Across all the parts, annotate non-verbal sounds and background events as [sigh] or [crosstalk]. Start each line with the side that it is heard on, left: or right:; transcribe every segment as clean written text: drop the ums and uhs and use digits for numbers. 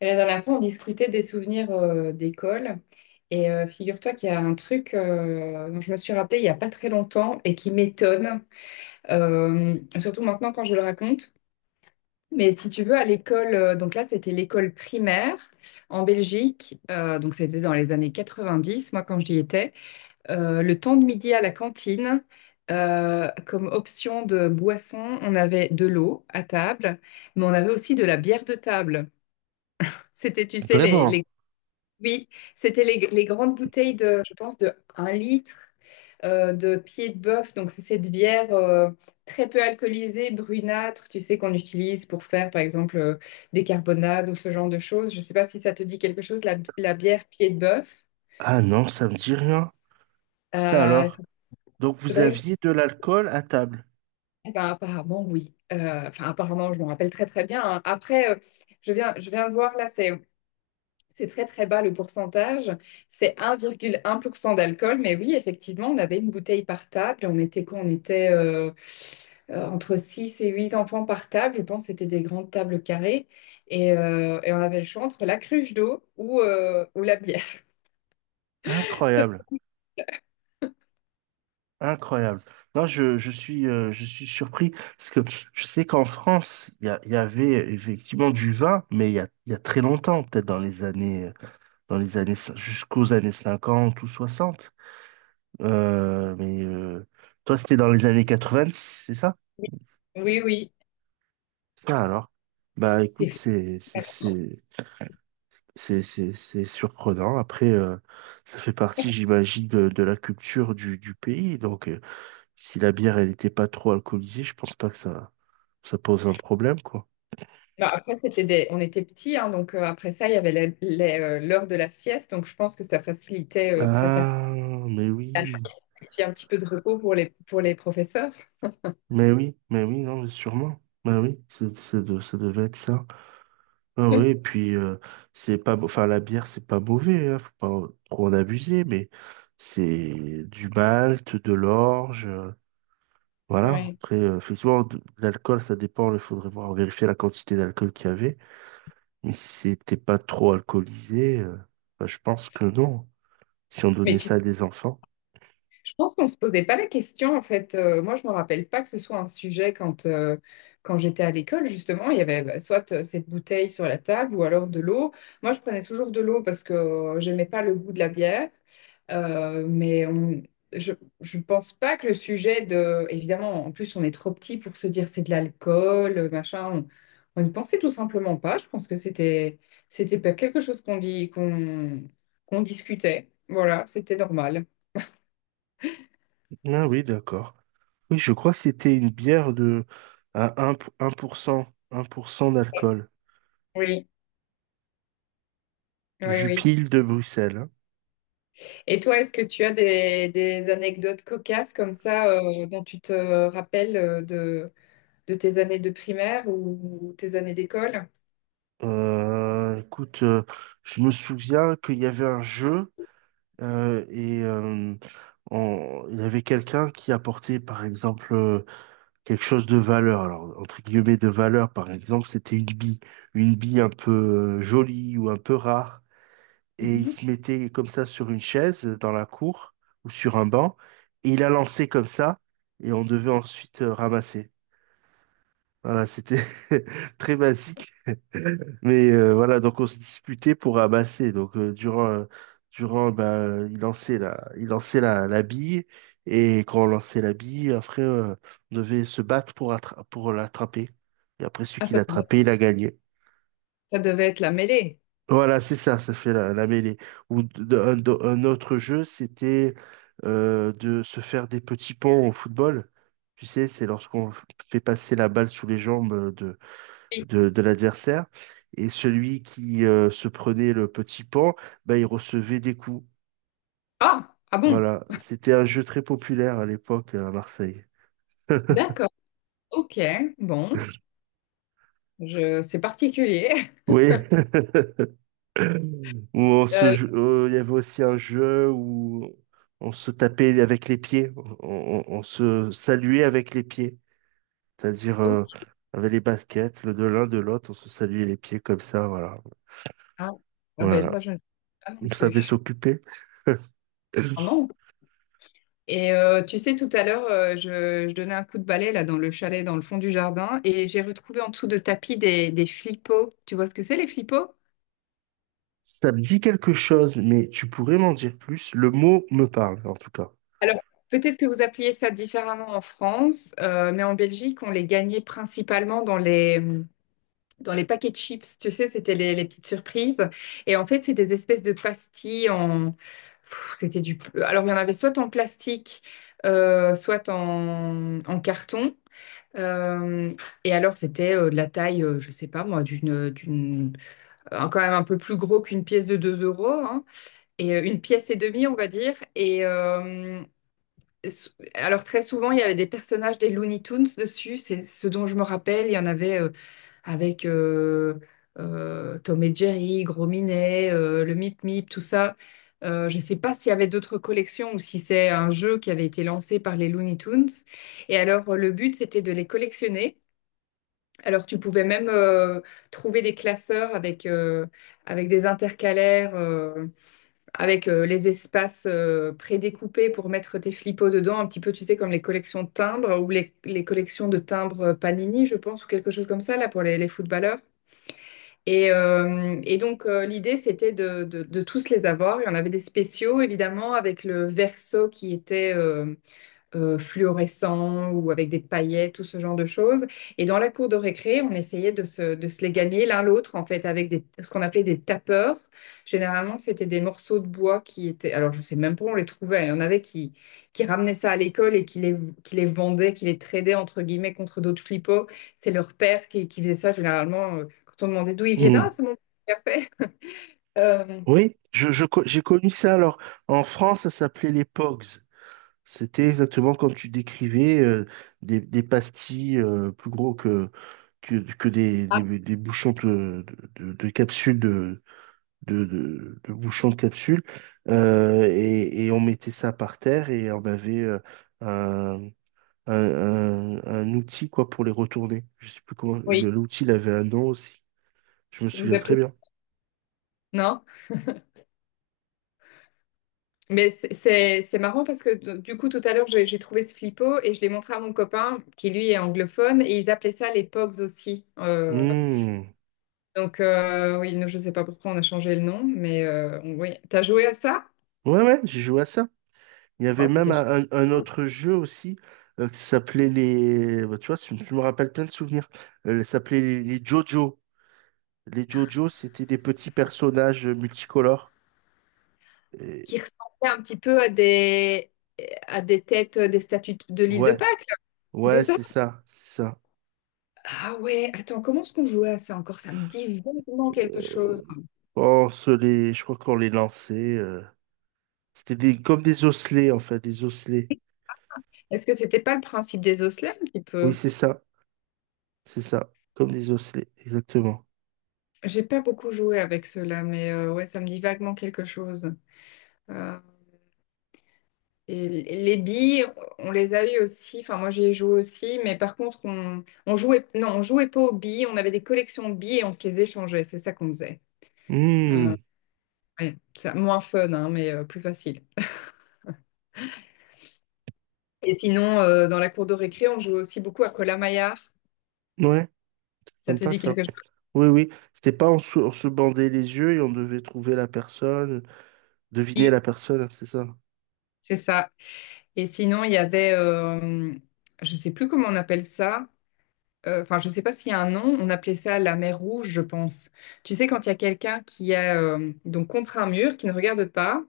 left: La dernière fois, on discutait des souvenirs d'école. Et figure-toi qu'il y a un truc dont je me suis rappelée il n'y a pas très longtemps et qui m'étonne, surtout maintenant quand je le raconte. Mais si tu veux, à l'école, donc là, c'était l'école primaire en Belgique. Donc c'était dans les années 90, moi, quand j'y étais. Le temps de midi à la cantine, comme option de boisson, on avait de l'eau à table, mais on avait aussi de la bière de table. C'était, tu sais, les,
right: Vraiment?
left: les oui, c'était les grandes bouteilles de, je pense, de 1 litre de pied de bœuf. Donc, c'est cette bière très peu alcoolisée, brunâtre, tu sais, qu'on utilise pour faire, par exemple, des carbonades ou ce genre de choses. Je ne sais pas si ça te dit quelque chose, la bière pied de bœuf.
right: Ah non, ça me dit rien. Ça
left: Euh, Il
right: alors?
left: fa-
right: Donc vous
left: faudrait que je...
right: aviez de l'alcool à table.
left: Eh ben, apparemment, oui. Enfin, apparemment, je m'en rappelle très, très bien, hein. Après, je viens de voir, là, c'est très très bas le pourcentage, c'est 1,1% d'alcool, mais oui, effectivement, on avait une bouteille par table, on était quoi? On était entre 6 et 8 enfants par table, je pense que c'était des grandes tables carrées, et on avait le choix entre la cruche d'eau ou la bière. [laughs] Ce-
right: Incroyable, incroyable. Non, je suis, je suis surpris parce que je sais qu'en France, il y avait effectivement du vin, mais il y a très longtemps, peut-être dans les années, jusqu'aux années 50 ou 60. Euh, mais euh, Toi, c'était dans les années 90, c'est ça?
left: Oui, oui.
right: Ça alors? Bah écoute,
left: C'est-
right: c'est surprenant. Après, ça fait partie, j'imagine, de la culture du pays. Donc, si la bière, elle n'était pas trop alcoolisée, je pense pas que ça pose un problème, quoi.
left: Non, après, c'était des... on était petits, hein, donc après ça, il y avait l'heure de la sieste, donc je pense que ça facilitait très certainement
right: Ah, mais
left: la
right: oui,
left: sieste, et puis un petit peu de repos pour pour les professeurs.
right: mais oui, mais oui, non, mais sûrement. Mais oui, c'est, ça devait être ça. Ah oui, et
left: [laughs]
right: puis, c'est pas, enfin, la bière, c'est pas mauvais, hein, faut pas trop en abuser, mais c'est du malt, de l'orge. Voilà.
left: Oui.
right: Après, effectivement, l'alcool, ça dépend. Il faudrait voir, vérifier la quantité d'alcool qu'il y avait. Mais si c'était pas trop alcoolisé, bah, je pense que non. Si on
left: Mais
right: donnait
left: tu-
right: ça à des enfants.
left: je pense qu'on ne se posait pas la question, en fait. Moi, je ne me rappelle pas que ce soit un sujet quand, quand j'étais à l'école, justement. Il y avait bah, soit cette bouteille sur la table ou alors de l'eau. Moi, je prenais toujours de l'eau parce que j'aimais pas le goût de la bière. Euh, mais on- je ne pense pas que le sujet de... Évidemment, en plus, on est trop petit pour se dire c'est de l'alcool, machin. On n'y pensait tout simplement pas. Je pense que c'était pas quelque chose qu'on dit, qu'on discutait. Voilà, c'était normal.
right: Ah oui, d'accord. Oui, je crois que c'était une bière de à un pour cent d'alcool.
left: Oui. Oui, oui.
right: Jupille de Bruxelles, hein.
left: Et toi, est-ce que tu as des anecdotes cocasses comme ça dont tu te rappelles de tes années de primaire ou tes années d'école?
right: Écoute, je me souviens qu'il y avait un jeu euh, et euh, il y avait quelqu'un qui apportait, par exemple, quelque chose de valeur. Alors, entre guillemets, de valeur, par exemple, c'était une bille un peu jolie ou un peu rare. Et il
left: Mhm.
right: se mettait comme ça sur une chaise dans la cour ou sur un banc. Et il a lancé comme ça. Et on devait ensuite ramasser. Voilà, c'était [laughs] très basique. Mais voilà, donc on se disputait pour ramasser. Donc durant bah, il lançait la bille et quand on lançait la bille, après on devait se battre pour pour l'attraper. Et après celui
left: Ah,
right: qui
left: ça devait,
right: l'attrapait, il a gagné.
left: Ça devait être la mêlée.
right: Voilà, c'est ça, ça fait la, la mêlée. Ou un autre jeu, c'était de se faire des petits ponts au football. Tu sais, c'est lorsqu'on fait passer la balle sous les jambes
left: Oui.
right: de l'adversaire. Et celui qui se prenait le petit pan, bah, il recevait des coups.
left: Ah, ah bon,
right: Voilà, c'était un jeu très populaire à l'époque, hein, à Marseille.
left: d'accord, ok, bon, c'est particulier. [laughs]
right: Oui, [laughs] où on se,
left: Euh,
right: il y avait aussi un jeu où on se tapait avec les pieds, on se saluait avec les pieds, c'est-à-dire
left: oh,
right: avec les baskets, le de l'un de l'autre, on se saluait les pieds comme ça, voilà.
left: ah, ah ben
right: Voilà,
left: ça, je ne sais pas non
right: on savait
left: plus.
right: s'occuper.
left: Ah non. Et tu sais, tout à l'heure, je donnais un coup de balai là dans le chalet, dans le fond du jardin, et j'ai retrouvé en dessous de tapis des flipos. Tu vois ce que c'est, les flipos?
right: Ça me dit quelque chose, mais tu pourrais m'en dire plus. Le mot me parle, en tout cas.
left: Alors, peut-être que vous appeliez ça différemment en France, mais en Belgique, on les gagnait principalement dans les paquets de chips. Tu sais, c'était les petites surprises. Et en fait, c'est des espèces de pastilles en... Pff, c'était du... Alors, il y en avait soit en plastique, soit en, en carton. Euh, et alors, c'était de la taille, je sais pas moi, quand même un peu plus gros qu'une pièce de 2 euros, hein, et une pièce et demie, on va dire. Et alors, très souvent, il y avait des personnages des Looney Tunes dessus, c'est ce dont je me rappelle. Il y en avait avec Tom et Jerry, Gros Minet, le Mip Mip, tout ça. Je sais pas s'il y avait d'autres collections ou si c'est un jeu qui avait été lancé par les Looney Tunes. Et alors, le but, c'était de les collectionner. Alors, tu pouvais même trouver des classeurs avec, avec des intercalaires, avec les espaces prédécoupés pour mettre tes flipos dedans, un petit peu, tu sais, comme les collections de timbres ou les collections de timbres Panini, je pense, ou quelque chose comme ça, là, pour les footballeurs. Et donc, l'idée, c'était de tous les avoir. Il y en avait des spéciaux, évidemment, avec le verso qui était, fluorescents ou avec des paillettes, tout ce genre de choses. Et dans la cour de récré, on essayait de se les gagner l'un l'autre, en fait, avec des, ce qu'on appelait des tapeurs. Généralement, c'était des morceaux de bois qui étaient... Alors, je ne sais même pas où on les trouvait. Il y en avait qui ramenaient ça à l'école et qui les vendaient, qui les tradaient, entre guillemets, contre d'autres flippos. C'est leur père qui faisait ça, généralement, quand on demandait d'où ils viennent.
right: Hmm.
left: Ah, c'est mon père qui l'a fait. Euh,
right: Oui, j'ai connu ça. Alors, en France, ça s'appelait les Pogs. C'était exactement comme tu décrivais, des pastilles plus gros que, que des,
left: ah,
right: des bouchons de, de capsules, de, de bouchons de capsules. Et on mettait ça par terre et on avait euh, un outil, quoi, pour les retourner. Je sais plus comment.
left: oui,
right: L'outil, il avait un nom aussi. Je me
left: ça vous
right: souviens très
left: appelez...
right: bien.
left: Non? Mais c'est marrant parce que du coup, tout à l'heure, j'ai trouvé ce flippo et je l'ai montré à mon copain qui, lui, est anglophone et ils appelaient ça les Pogs aussi.
right: Hmm.
left: Donc, oui, non, je ne sais pas pourquoi on a changé le nom, mais oui. T'as joué à ça?
right: Ouais, ouais, j'ai joué à ça. Il y avait
left: Oh,
right: même
left: c'était chouette.
right: un autre jeu aussi qui s'appelait les. Bah, tu vois, tu me rappelles plein de souvenirs. Ça s'appelait les Jojo. Les Jojo, c'était des petits personnages multicolores.
left: Qui
right: Et-
left: ressemblait un petit peu à des têtes des statues de l'île de
right: Ouais,
left: Pâques, là.
right: ouais,
left: C'était ça?
right: c'est ça, c'est ça.
left: Ah ouais, attends, comment est-ce qu'on jouait à ça encore? Ça me dit vaguement quelque chose.
right: On se les, je crois qu'on les lançait. C'était des, comme des osselets en fait, des osselets.
left: Est-ce que c'était pas le principe des osselets un petit
right: Oui,
left: peu?
right: c'est ça. C'est ça, comme des osselets, exactement.
left: J'ai pas beaucoup joué avec ceux-là, mais ouais, ça me dit vaguement quelque chose. Euh, et les billes, on les a eu aussi. Enfin, moi, j'y ai joué aussi, mais par contre, on jouait pas aux billes. On avait des collections de billes et on se les échangeait. C'est ça qu'on faisait.
right: Hmm,
left: Ouais, c'est moins fun, hein, mais plus facile. Et sinon, dans la cour de récré, on jouait aussi beaucoup à Cola maillard.
right: ouais,
left: Ça te
right: sympa
left: dit
right: ça.
left: quelque chose?
right: Oui, oui, c'était pas on se, on se bandait les yeux et on devait trouver la personne, deviner
left: Oui,
right: la personne, hein, c'est ça.
left: c'est ça. Et sinon, il y avait, je sais plus comment on appelle ça. Enfin, je ne sais pas s'il y a un nom, on appelait ça la mer rouge, je pense. Tu sais, quand il y a quelqu'un qui est donc contre un mur, qui ne regarde pas,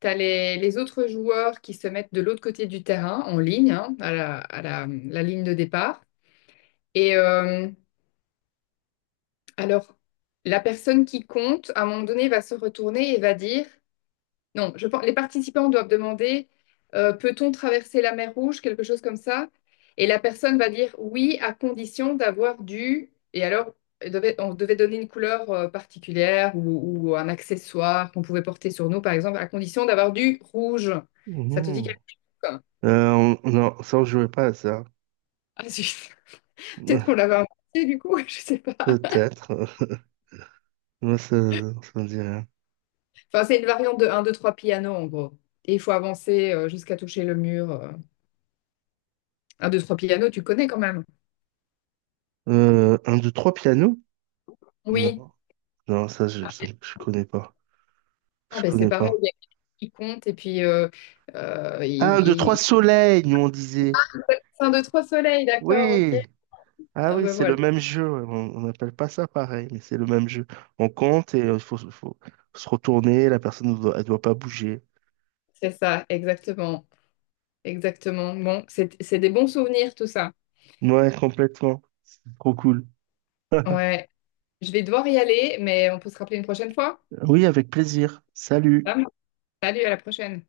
left: tu as les autres joueurs qui se mettent de l'autre côté du terrain, en ligne, hein, à la ligne de départ. Et alors, la personne qui compte, à un moment donné, va se retourner et va dire. Non, je pense, les participants doivent demander peut-on traverser la mer Rouge, quelque chose comme ça. Et la personne va dire oui, à condition d'avoir du. Et alors, on devait donner une couleur particulière ou un accessoire qu'on pouvait porter sur nous, par exemple, à condition d'avoir du rouge. Ça te dit
right: Mhm.
left: quelque chose, hein?
right: Euh, non, ça on jouait pas à ça.
left: Ah, zut. [laughs] Peut-être qu'on
right: [laughs]
left: l'avait inventé du coup, [laughs] je sais pas.
right: Peut-être. [laughs] Moi, ça me dit rien.
left: Enfin, c'est une variante de un, 2, 3 piano en gros. Et il faut avancer jusqu'à toucher le mur. 1, 2, 3 piano, tu connais quand même.
right: Un, deux, trois pianos? Non,
left: Oui.
right: non, ça, je connais pas.
left: Ah
right: Je
left: ben c'est
right: connais
left: pareil,
right: pas.
left: il y a quelqu'un qui compte et puis euh, il,
right: Ah, un, deux,
left: il-
right: trois
left: il-
right: soleils, nous on disait.
left: un, deux, trois soleils, d'accord, ok.
right: Oui. Ah
left: Ah
right: oui,
left: ben
right: c'est le
left: voilà,
right: même jeu, ouais. On n'appelle pas ça pareil, mais c'est le même jeu. On compte et faut se retourner. La personne, ne doit- elle doit pas bouger.
left: c'est ça, exactement, exactement. Bon, c'est des bons souvenirs tout ça.
right: Ouais, complètement. C'est trop cool.
left: Ouais, je vais devoir y aller, mais on peut se rappeler une prochaine fois.
right: Oui, avec plaisir. Salut.
left: Ça marche. Salut, à la prochaine.